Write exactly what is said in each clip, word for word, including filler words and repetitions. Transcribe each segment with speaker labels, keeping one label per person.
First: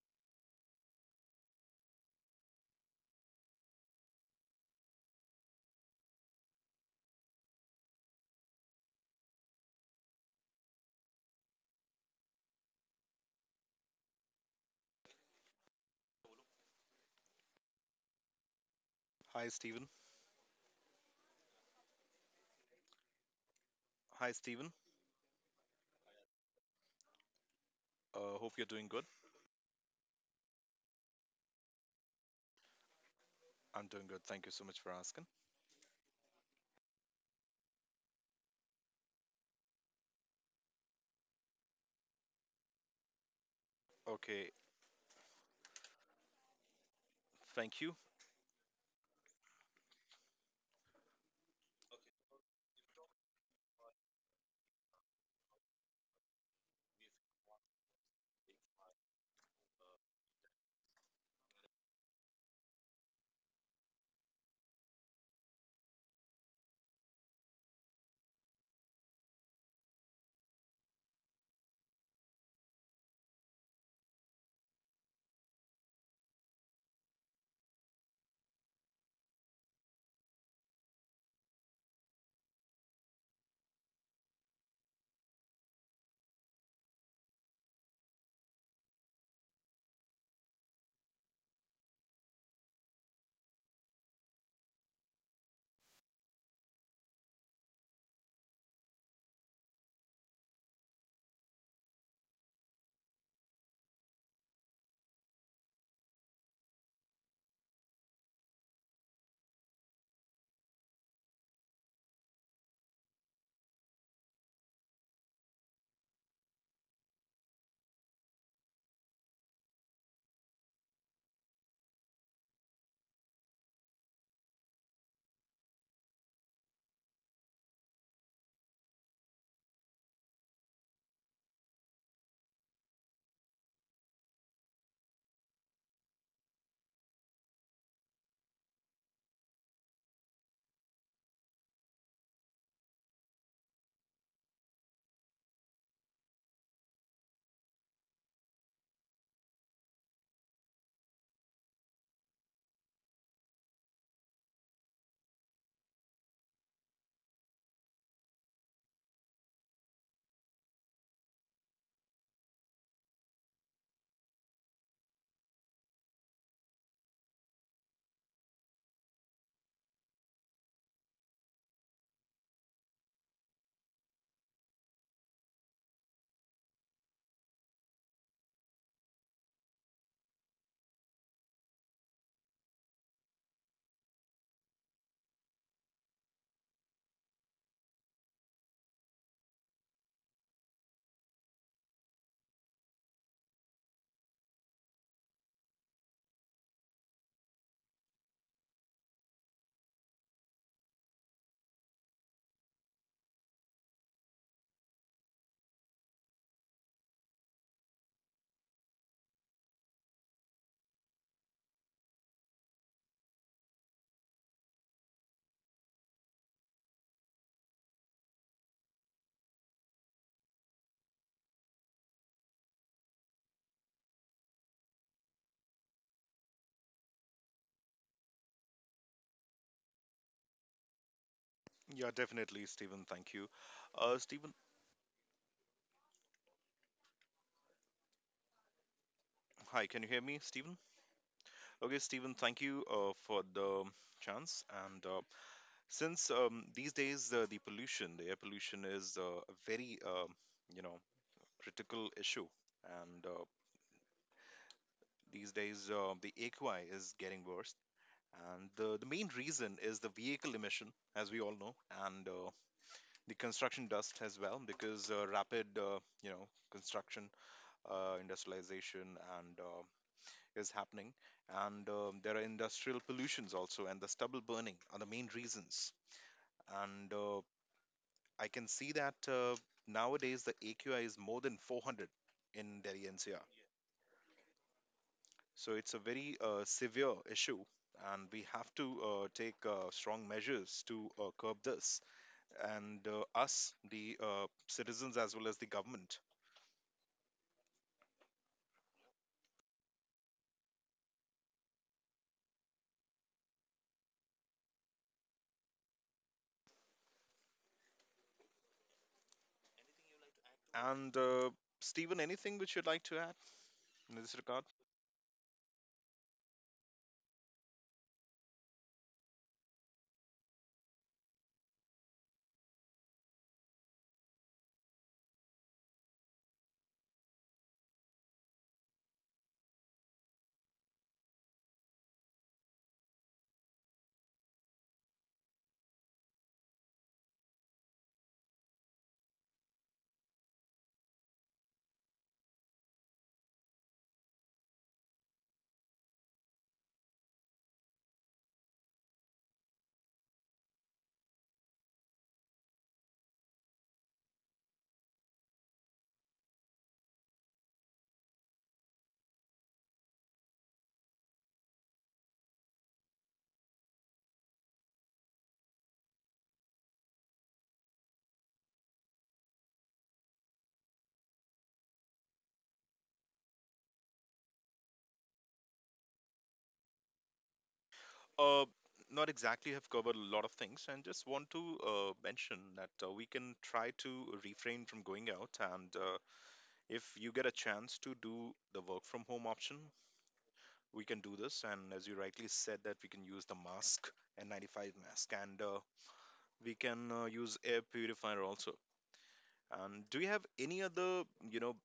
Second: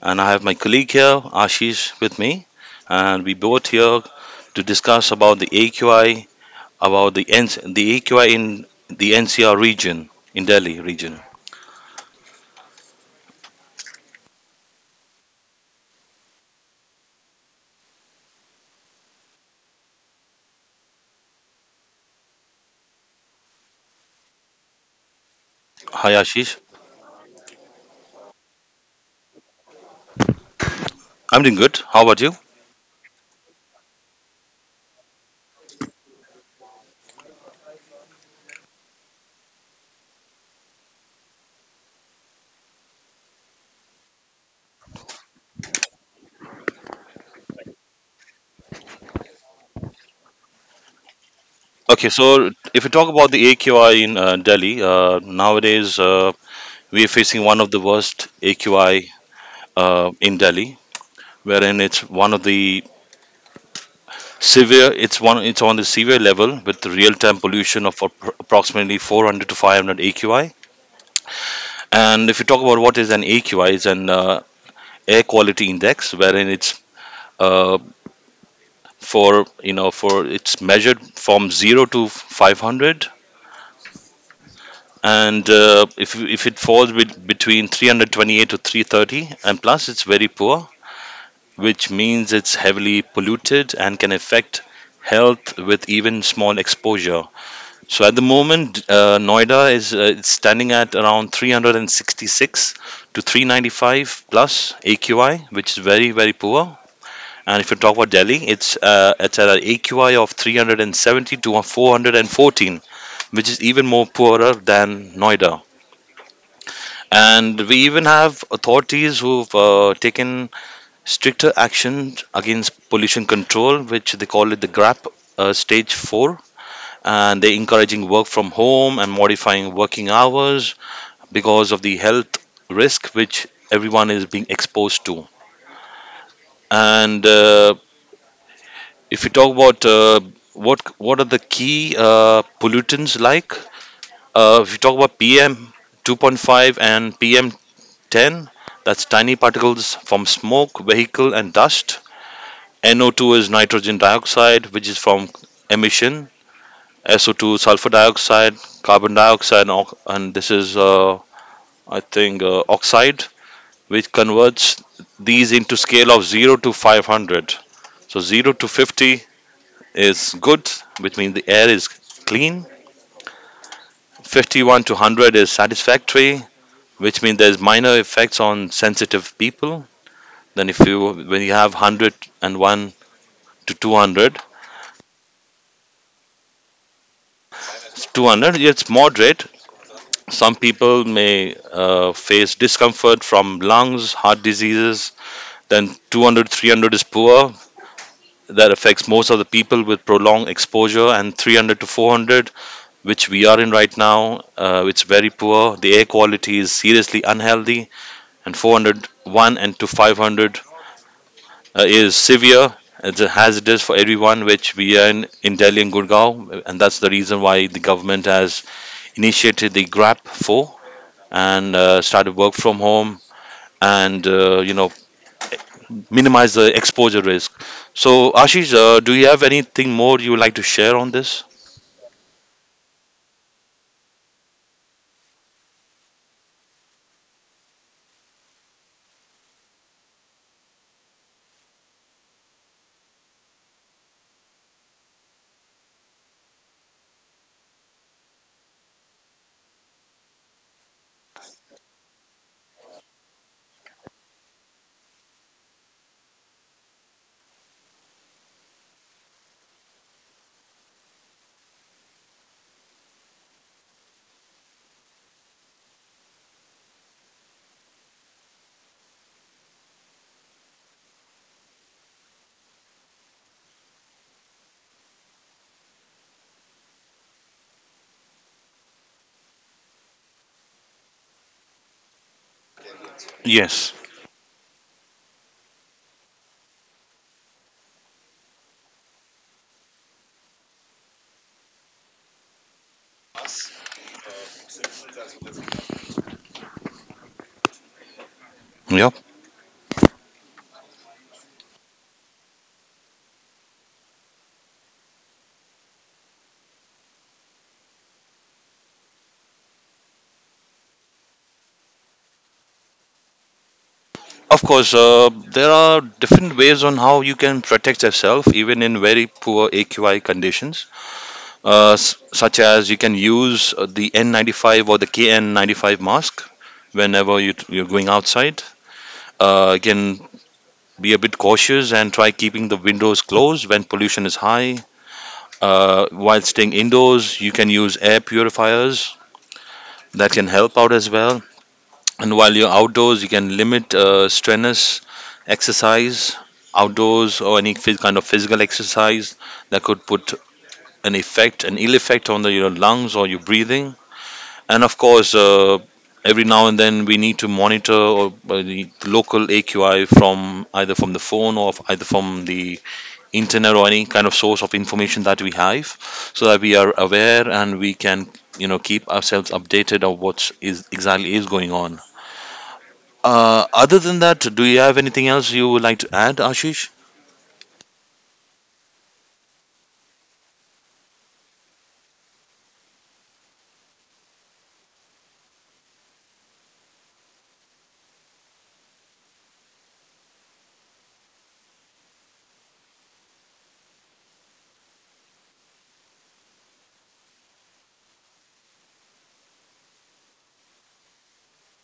Speaker 1: and I have my colleague here, Ashish, with me, and we both here to discuss about the A Q I, about the N- the A Q I in the N C R region, in Delhi region.
Speaker 2: Hi, Stephen. Hi, Stephen.
Speaker 1: Hi, Ashish.
Speaker 2: Uh, hope you're doing good.
Speaker 1: I'm doing good. How about you?
Speaker 2: I'm doing good. Thank you so much for asking. Okay, thank you.
Speaker 1: Okay, so if you talk about the A Q I in uh, Delhi, uh, nowadays uh, we are facing one of the worst A Q I uh, in Delhi, wherein it's one of the Severe, it's one, it's on the severe level with real-time pollution of appro- approximately four hundred to five hundred A Q I. And if you talk about what is an A Q I, it's an uh, air quality index, wherein it's uh, for you know for it's measured from zero to five hundred. And uh, if if it falls with between three hundred twenty-eight to three thirty and plus, it's very poor, which means it's heavily polluted and can affect health with even small exposure. So at the moment, uh, Noida is uh, it's standing at around three sixty-six to three ninety-five plus A Q I, which is very very poor. And if you talk about Delhi, it's uh, it's at an A Q I of three hundred seventy to four hundred fourteen, which is even more poorer than Noida. And we even have authorities who've uh, taken stricter action against pollution control, which they call it the GRAP uh, stage four, and they're encouraging work from home and modifying working hours because of the health risk which everyone is being exposed to. And uh, if you talk about uh, what what are the key uh, pollutants like, uh, if you talk about P M two point five and P M ten, that's tiny particles from smoke, vehicle, and dust. N O two is nitrogen dioxide, which is from emission. S O two sulfur dioxide, carbon dioxide, and ox- and this is uh, I think uh, oxide, which converts these into scale of zero to five hundred. So zero to fifty is good, which means the air is clean. fifty-one to one hundred is satisfactory, which means there's minor effects on sensitive people. Then if you when you have one hundred one to two hundred, two hundred it's moderate. Some people may uh, face discomfort from lungs, heart diseases. Then 200 300 is poor, that affects most of the people with prolonged exposure. And three hundred to four hundred, which we are in right now, uh, it's very poor, the air quality is seriously unhealthy. And four oh one and to five hundred, uh, is severe, it's a hazardous for everyone, which we are in, in Delhi and Gurgaon, and that's the reason why the government has initiated the GRAP four and uh, started work from home and uh, you know minimize the exposure risk. So Ashish, uh, do you have anything more you would like to share on this?
Speaker 2: Yeah, definitely, Stephen. Thank you. Uh, Stephen, hi, can you hear me, Stephen? Okay, Stephen, thank you uh, for the chance. And uh, since um, these days, uh, the pollution, the air pollution is uh, a very, um you know, critical issue. And uh, these days, uh, the A Q I is getting worse. And the, the main reason is the vehicle emission, as we all know. And uh, the construction dust as well, because uh, rapid uh, you know construction, uh, industrialization and uh, is happening, and um, there are industrial pollutions also, and the stubble burning are the main reasons. And uh, I can see that uh, nowadays the AQI is more than four hundred in Delhi NCR.
Speaker 1: Yes.
Speaker 2: So it's a very uh, severe issue, and we have to uh, take uh, strong measures to uh, curb this, and uh, us, the uh, citizens, as well as the government.
Speaker 1: Yeah.
Speaker 2: And uh, Stephen, anything which you'd like to add in this
Speaker 1: Of
Speaker 2: regard?
Speaker 1: course, uh, there are different ways on how you can protect yourself even in very poor A Q I conditions, uh, s- such as you can use uh, the N ninety-five or the K N ninety-five mask whenever you t- you're going outside. Uh, again, be a bit cautious and try keeping the windows closed when pollution is high. Uh, while staying indoors, you can use air purifiers that can help out as well. And while you're outdoors, you can limit uh, strenuous exercise outdoors, or any phys- kind of physical exercise that could put an effect, an ill effect on the, your lungs or your breathing. And of course, uh, every now and then we need to monitor or, uh, the local A Q I from either from the phone or f- either from the internet or any kind of source of information that we have, so that we are aware and we can you know keep ourselves updated of what is exactly is going on. Uh, other than that, do you have anything else you would like to add, Ashish?
Speaker 2: Uh, Not exactly, have covered a lot of things, and just want to uh, mention that uh, we can try to refrain from going out. And uh, if you get a chance to do the work from home option, we can do this. And as you rightly said, that we can use the mask, N ninety-five mask, and uh, we can uh, use air purifier also. And do you have any other, you know,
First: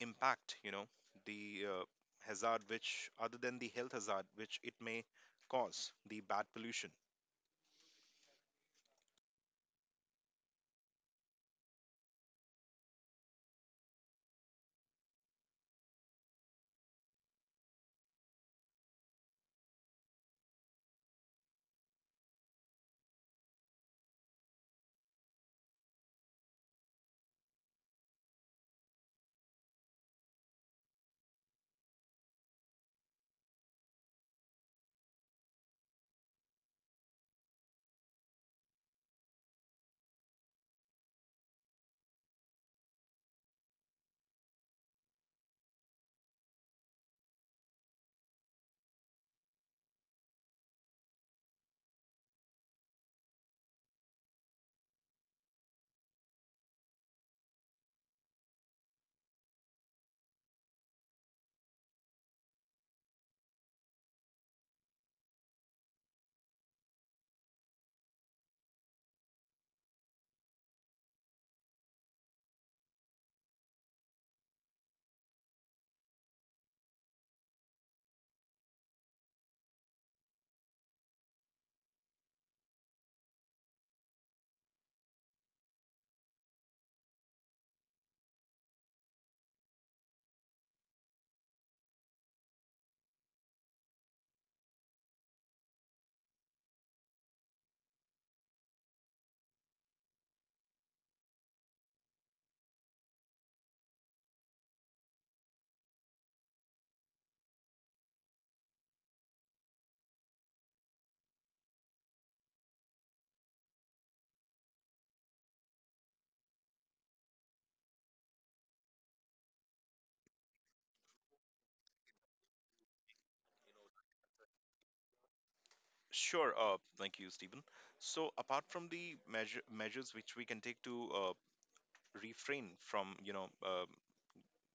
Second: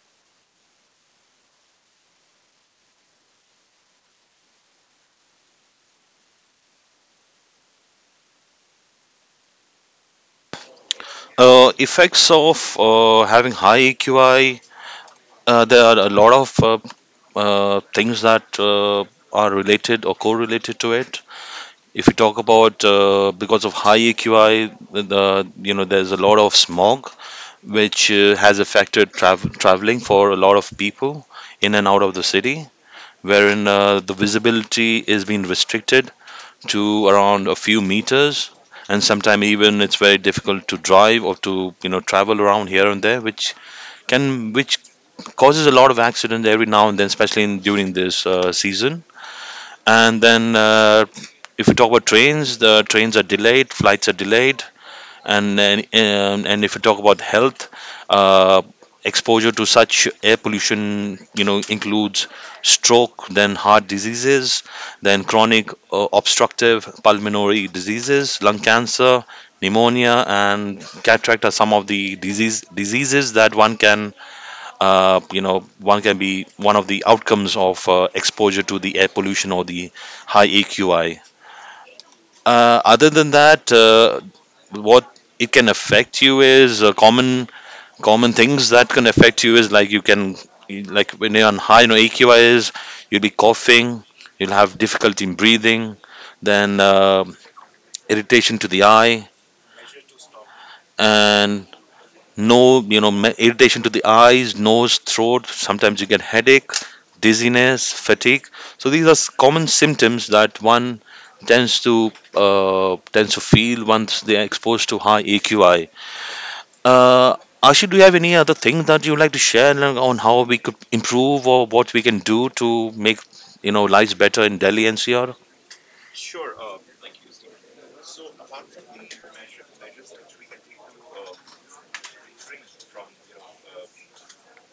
Speaker 2: impact, you know the uh, hazard, which other than the health hazard which it may cause, the bad pollution?
Speaker 1: Uh, effects of uh, having high A Q I. Uh, there are a lot of uh, uh, things that uh, are related or correlated to it. If you talk about uh, because of high A Q I, the, you know there's a lot of smog, which uh, has affected trav- traveling for a lot of people in and out of the city, wherein uh, the visibility is being restricted to around a few meters, and sometimes even it's very difficult to drive or to you know travel around here and there, which can which causes a lot of accidents every now and then, especially in, during this uh, season. And then uh, if we talk about trains, the trains are delayed, flights are delayed. And then um, and if you talk about health, uh, exposure to such air pollution you know includes stroke, then heart diseases, then chronic uh, obstructive pulmonary diseases, lung cancer, pneumonia, and cataract are some of the disease diseases that one can uh, you know one can be one of the outcomes of uh, exposure to the air pollution or the high A Q I. Uh, other than that, uh, what it can affect you is uh, common common things that can affect you is like you can like when you're on high you know AQI is, you'll be coughing, you'll have difficulty in breathing, then uh, irritation to the eye and no you know ma- irritation to the eyes, nose, throat, sometimes you get headache, dizziness, fatigue. So these are s- common symptoms that one tends to uh, tends to feel once they are exposed to high AQI. Uh, Ashu, do you have any other thing that you would like to share, like, on how we could improve or what we can do to make you know lives better in Delhi N C R?
Speaker 2: Sure. Uh, thank you, Stephen. So apart from the measure, measures which we can take to uh, refrain from, you know uh,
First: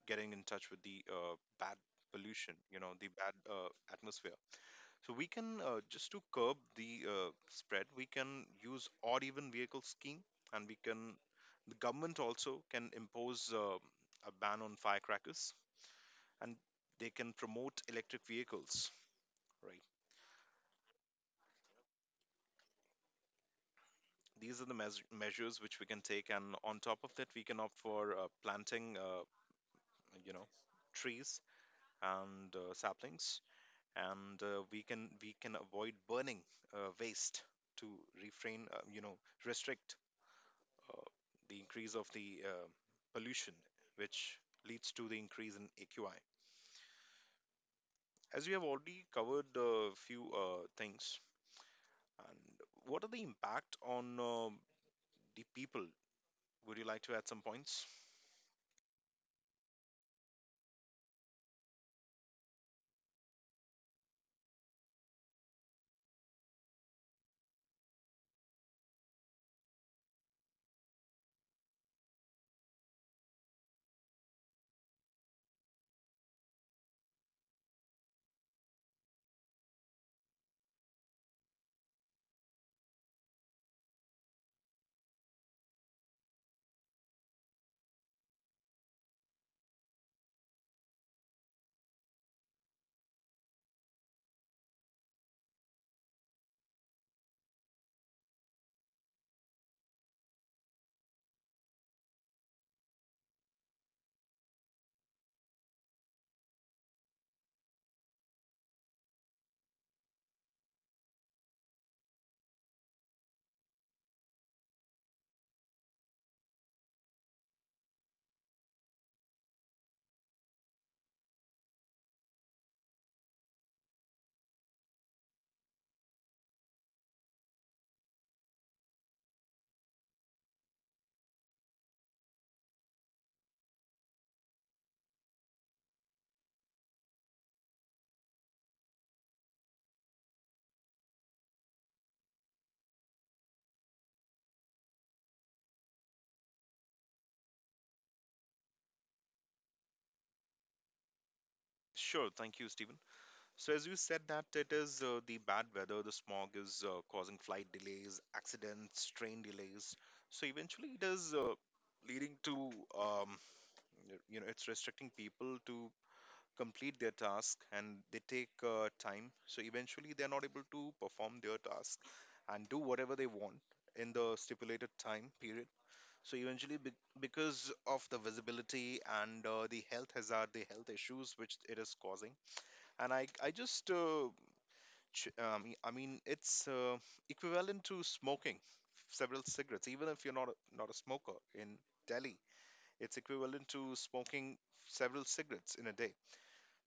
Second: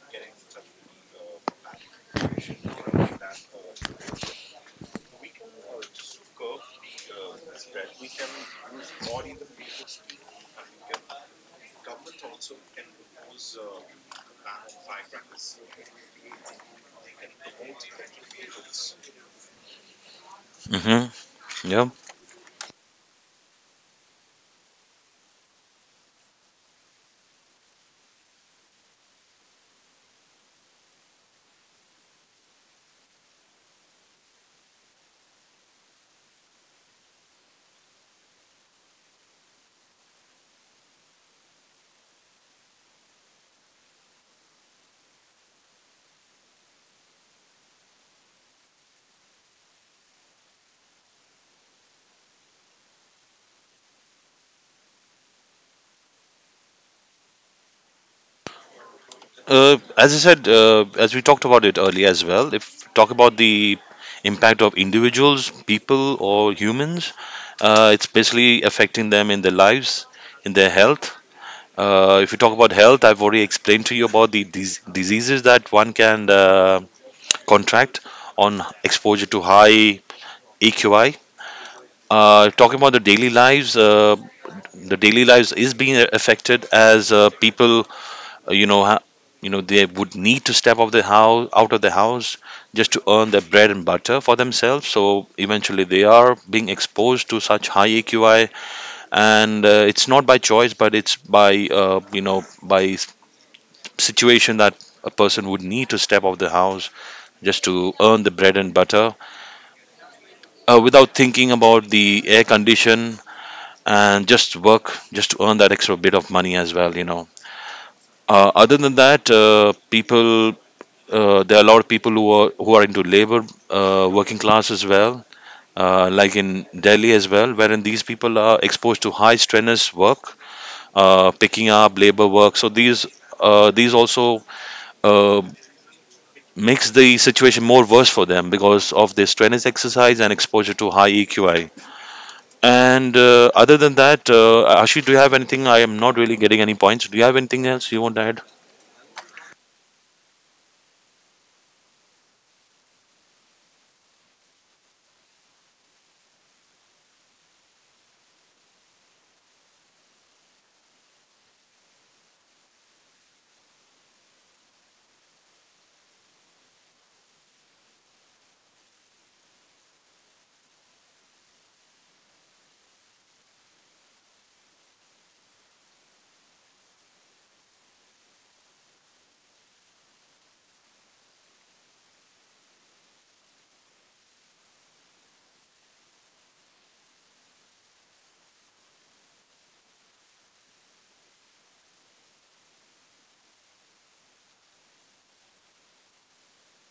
Speaker 2: getting in touch with the uh, bad pollution, you know the bad uh, atmosphere. So we can, uh, just to curb the uh, spread, we can use odd even vehicle scheme. And we can, the government also can impose uh, a ban on firecrackers, and they can promote electric vehicles, right?
Speaker 1: Mm-hmm. Yeah.
Speaker 2: These are the meas measures which we can take, and on top of that, we can opt for uh, planting, uh, you know, trees and uh, saplings, and uh, we can we can avoid burning uh, waste, to refrain, uh, you know, restrict uh, the increase of the uh, pollution, which leads to the increase in A Q I. As we have already covered a few uh, things, and what are the impact on um the people? Would you like to add some points?
Speaker 1: Uh, as I said, uh, as we talked about it earlier as well, if talk about the impact of individuals, people, or humans, uh, it's basically affecting them in their lives, in their health. Uh, if you talk about health, I've already explained to you about the dis- diseases that one can uh, contract on exposure to high E Q I. Uh, talking about the daily lives, uh, the daily lives is being affected as uh, people, uh, you know, ha- you know, they would need to step out of the house, out of the house, just to earn their bread and butter for themselves. So eventually, they are being exposed to such high AQI, and uh, it's not by choice, but it's by, uh, you know, by s- situation that a person would need to step out of the house just to earn the bread and butter uh, without thinking about the air condition and just work just to earn that extra bit of money as well you know. Uh, other than that, uh, people, uh, there are a lot of people who are who are into labor, uh, working class as well, uh, like in Delhi as well, wherein these people are exposed to high strenuous work, uh, picking up labor work. So these uh, these also uh, makes the situation more worse for them because of their strenuous exercise and exposure to high E Q I. And uh, other than that, uh, Ashish, do you have anything? I am not really getting any points. Do you have anything else you want to add?
Speaker 2: Sure. Thank you, Stephen. So, as you said, that it is uh, the bad weather, the smog is uh, causing flight delays, accidents, train delays. So, eventually, it is uh, leading to, um, y- you know, it's restricting people to complete their task, and they take uh, time. So, eventually, they're not able to perform their task and do whatever they want in the stipulated time period. So eventually, be- because of the visibility and uh, the health hazard, the health issues which it is causing, and I, I just, uh, ch- um, I mean, it's uh, equivalent to smoking several cigarettes, even if you're not a, not a smoker, in Delhi, it's equivalent to smoking several cigarettes in a day.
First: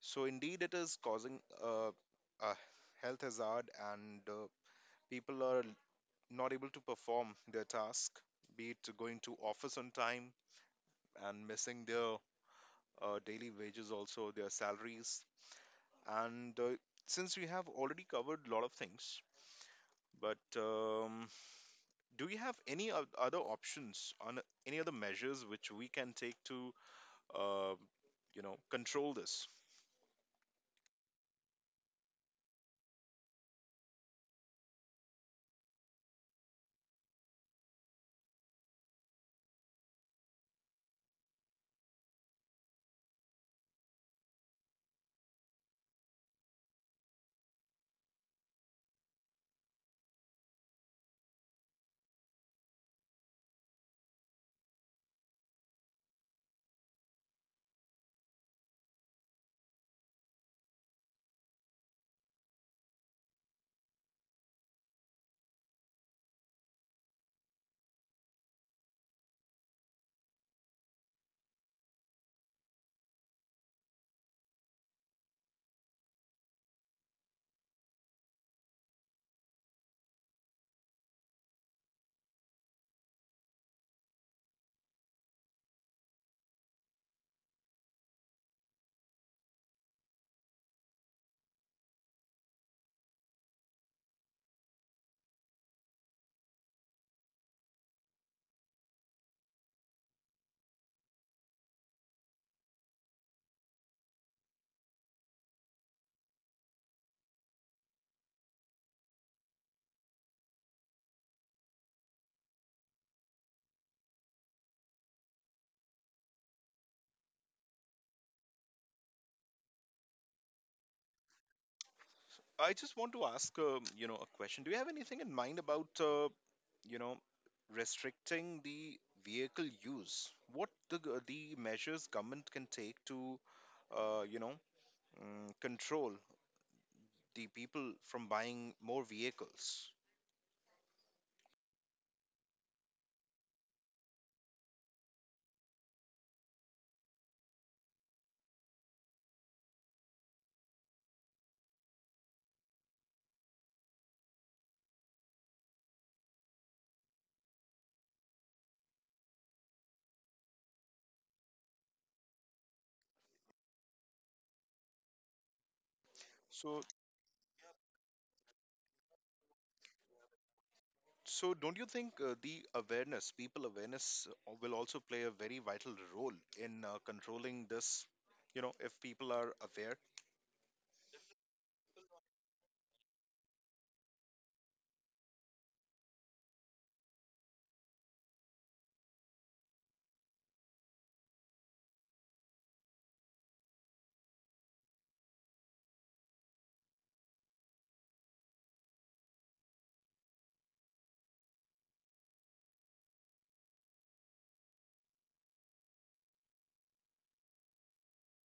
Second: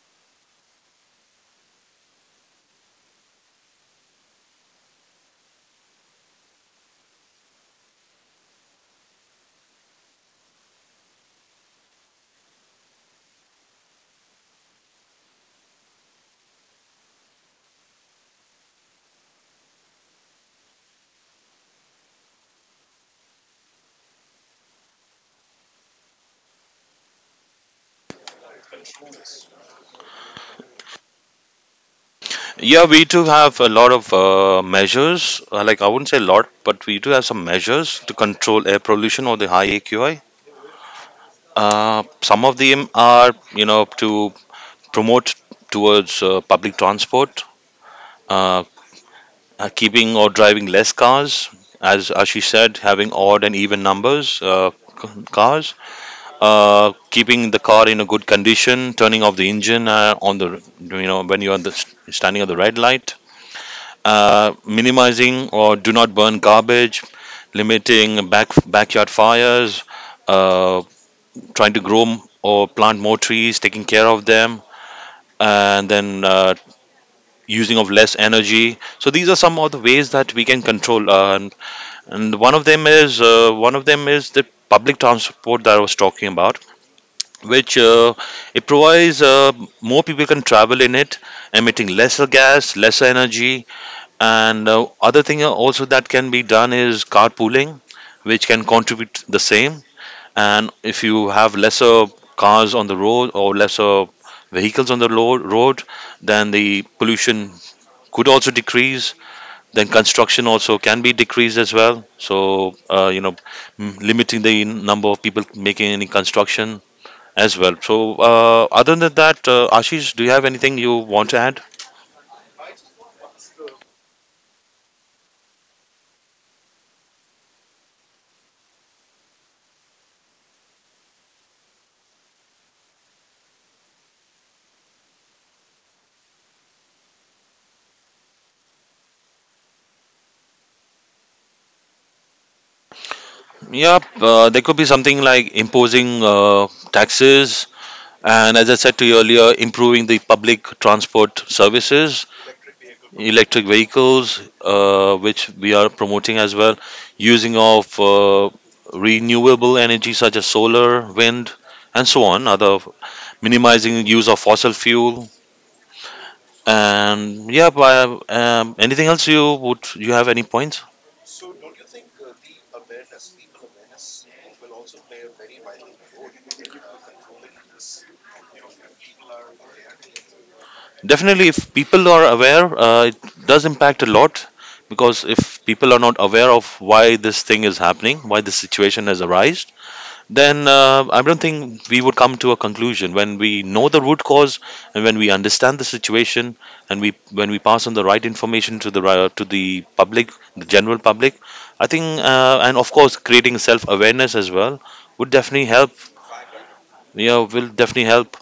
Speaker 2: So indeed, it is causing uh, a health hazard, and uh, people are not able to perform their task, be it going to office on time and missing their uh, daily wages, also their salaries. And uh, since we have already covered a lot of things, but um, do we have any o- other options on any other measures which we can take to, uh, you know, control this?
Speaker 1: Yeah, we do have a lot of uh, measures. Uh, like I wouldn't say a lot, but we do have some measures to control air pollution or the high A Q I. Uh, some of them are, you know, to promote towards uh, public transport, uh, uh, keeping or driving less cars, as Ashish said, having odd and even numbers uh, c- cars, uh, keeping the car in a good condition, turning off the engine uh, on the you know when you are the, standing at the red light, uh, minimizing or do not burn garbage, limiting back backyard fires, uh, trying to grow m- or plant more trees, taking care of them, and then. Uh, using of less energy. So these are some of the ways that we can control uh, and, and one of them is uh, one of them is the public transport that I was talking about, which uh, it provides, uh, more people can travel in it, emitting lesser gas, lesser energy. And uh, other thing also that can be done is carpooling, which can contribute the same. And if you have lesser cars on the road or lesser vehicles on the lo- road, then the pollution could also decrease. Then construction also can be decreased as well. So uh, you know m- limiting the number of people making any construction as well. So, uh, other than that, uh, Ashish, do you have anything you want to add?
Speaker 2: I just want to ask, um, you know, a question. Do you have anything in mind about, uh, you know, restricting the vehicle use? What the g- the measures government can take to, uh, you know, mm, control the people from buying more vehicles.
Speaker 1: Yep, uh, there could be something like imposing uh, taxes, and as I said to you earlier, improving the public transport services, electric vehicles, uh, which we are promoting as well, using of uh, renewable energy such as solar, wind, and so on. Other minimizing use of fossil fuel,
Speaker 2: So,
Speaker 1: and yeah, by, um, anything else you would you have any points?
Speaker 2: so don't you think uh, the awareness, people awareness, uh, will also play a very vital role in uh, controlling this? You know, if people are aware.
Speaker 1: Definitely, if people are aware, uh, it does impact a lot because if people are not aware of why this thing is happening, why this situation has arisen, then uh, I don't think we would come to a conclusion. When we know the root cause and when we understand the situation and we when we pass on the right information to the ri- to the public, the general public, I think, uh, and of course, creating self awareness as well would definitely help. You know, will definitely help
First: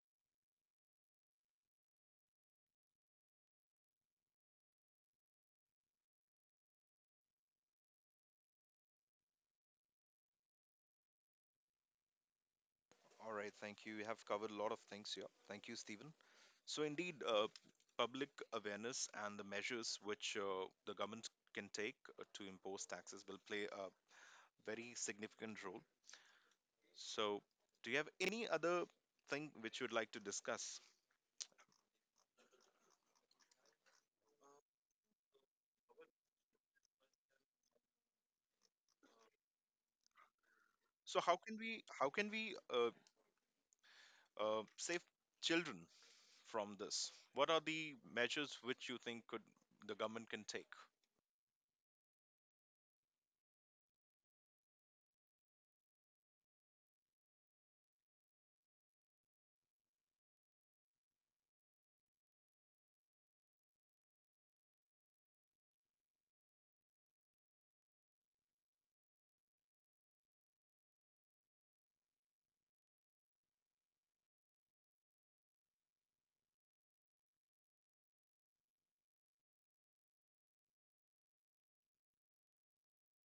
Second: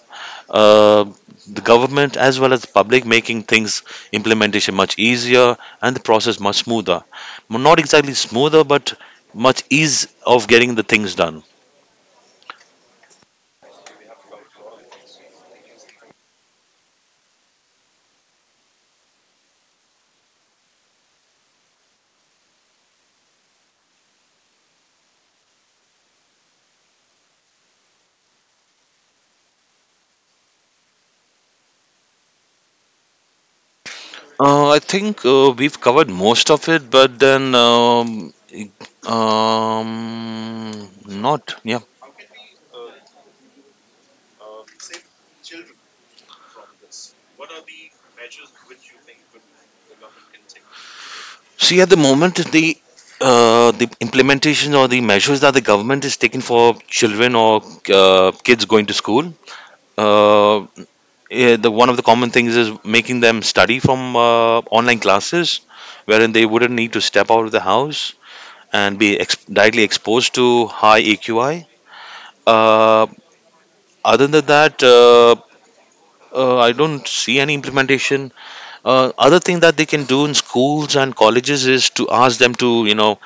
Speaker 1: uh, the government as well as the public making things implementation much easier and the process much smoother, not exactly smoother but much ease of getting the things done.
Speaker 2: All right, thank you. You have covered a lot of things here. Thank you, Stephen. So, indeed, uh, public awareness and the measures which uh, the government can take uh, to impose taxes will play a very significant role. So, do you have any other thing which you would like to discuss?
Speaker 1: Uh, i think uh, we've covered most of it, but then um, um,
Speaker 2: So how
Speaker 1: not,
Speaker 2: can
Speaker 1: yeah.
Speaker 2: we how can we uh, uh, save children from this? What are the measures which you think could the government can take?
Speaker 1: See, at the moment, the uh, the implementation or the measures that the government is taking for children or uh, kids going to school, uh, eh, the one of the common things is making them study from uh, online classes, wherein they wouldn't need to step out of the house and be ex- directly exposed to high A Q I. Uh, other than that, uh, uh, I don't see any implementation. Uh, other thing that they can do in schools and colleges is to ask them to, you know,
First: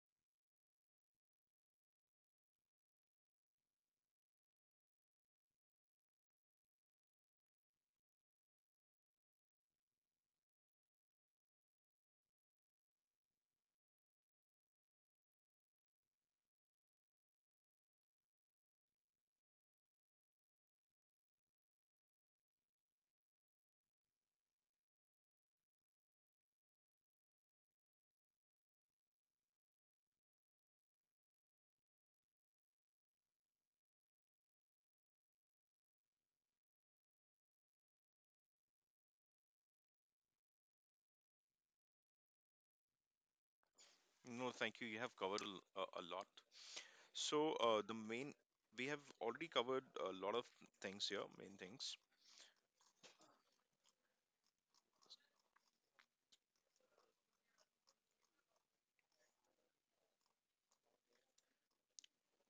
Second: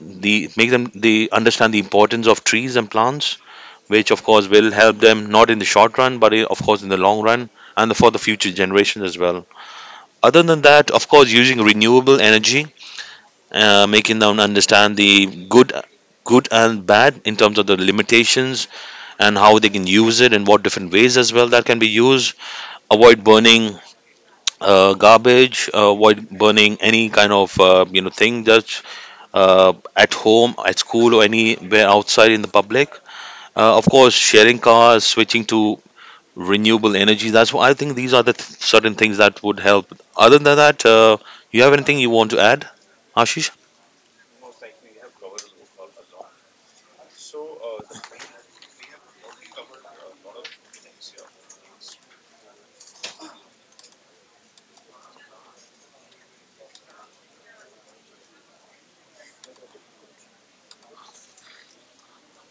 Speaker 1: the make them they understand the importance of trees and plants, which of course will help them not in the short run, but eh, of course in the long run and for the future generations as well. Other than that, of course, using renewable energy, uh, making them understand the good, good and bad in terms of the limitations and how they can use it and what different ways as well that can be used. Avoid burning uh, garbage. Uh, avoid burning any kind of uh, you know thing that's uh, at home, at school, or anywhere outside in the public. Uh, of course, sharing cars, switching to renewable energy. That's why I think, these are the th- certain things that would help. Other than that, uh, you have anything you want to add, Ashish?
Speaker 2: No, thank you. You have covered a, l- a- a lot. So uh, the main, we have already covered a lot of things here, main things.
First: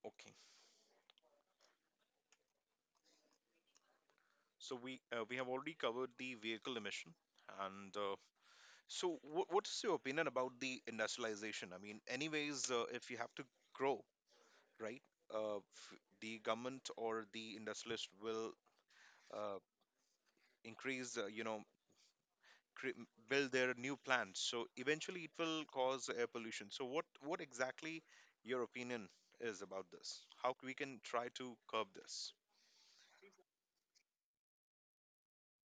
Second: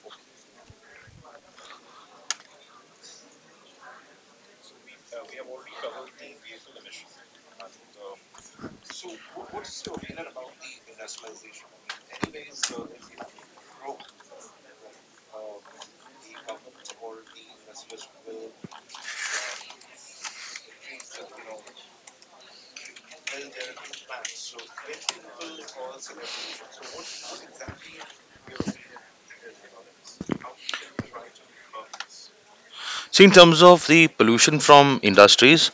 Speaker 2: Okay. So we uh, we have already covered the vehicle emission. And uh, so, wh- what's your opinion about the industrialization? I mean, anyways, uh, if you have to grow, right? Uh, f- the government or the industrialist will uh, increase, uh, you know, cre- build their new plants. So eventually, it will cause air pollution. So what what exactly your opinion is about this? How we can try to curb this?
Speaker 1: So, in terms of the pollution from industries,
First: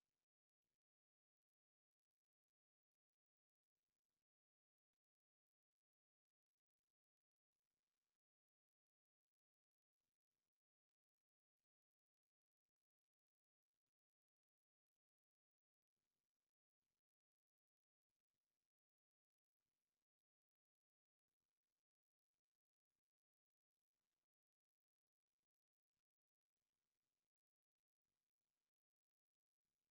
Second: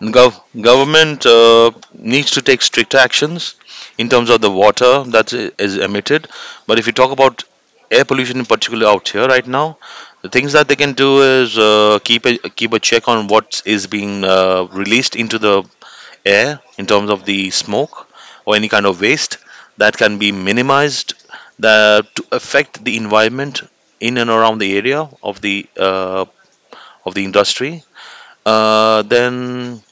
Speaker 1: gov- government uh, needs to take strict actions in terms of the water that i- is emitted. But if you talk about air pollution in particular out here right now, the things that they can do is uh, keep a, keep a check on what is being uh, released into the air in terms of the smoke or any kind of waste that can be minimized, that to affect the environment in and around the area of the uh, of the industry, uh, then,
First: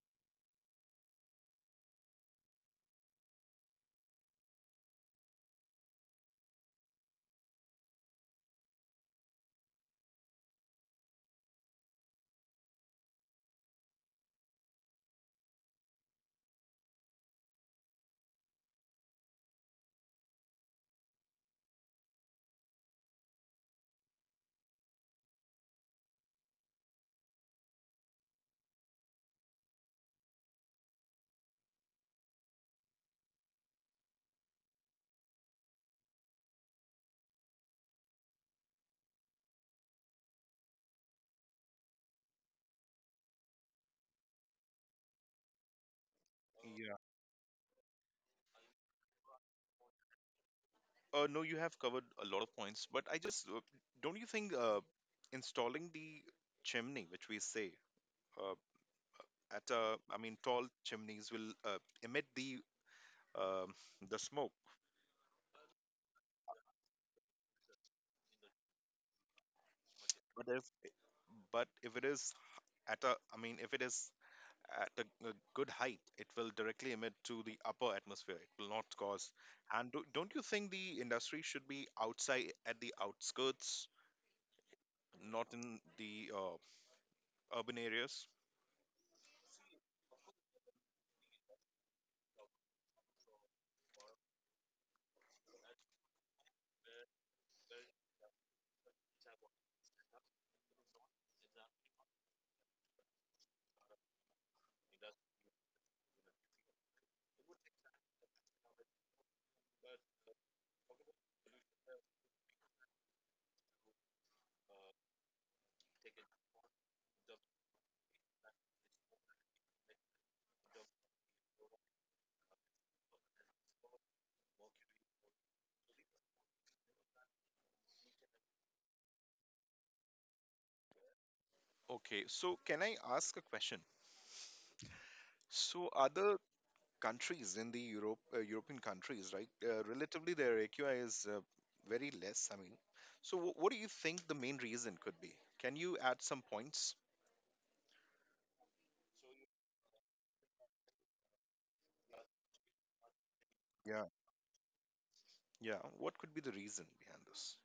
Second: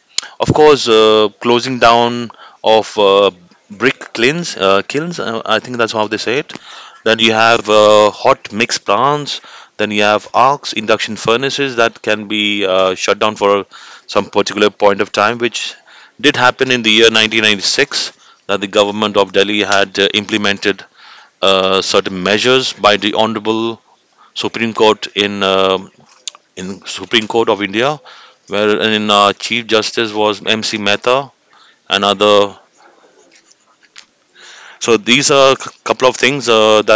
Speaker 1: of course, uh, closing down of uh, brick kilns, uh, kilns. Uh, I think that's how they say it. Then you have uh, hot mix plants. Then you have arcs, induction furnaces that can be uh, shut down for some particular point of time, which did happen in the year nineteen ninety-six. That the government of Delhi had uh, implemented uh, certain measures by the Honorable Supreme Court in uh, in Supreme Court of India, wherein uh, Chief Justice was M C. Mehta. Another. So these are a couple of things uh, that
Speaker 2: Yeah. Uh, no, you have covered a lot of points, but I just uh, don't you think uh, installing the chimney, which we say uh, at uh, I mean tall chimneys will uh, emit the um the smoke. But if but if it is at a I mean if it is at a, a good height, it will directly emit to the upper atmosphere, it will not cause. And do, don't you think the industry should be outside at the outskirts, not in the uh, urban areas? Okay, so can I ask a question? So other countries in the europe uh, European countries, right? Uh, relatively, their AQI is uh, very less. I mean so wh- what do you think the main reason could be? Can you add some points? Yeah, what could be the reason behind this?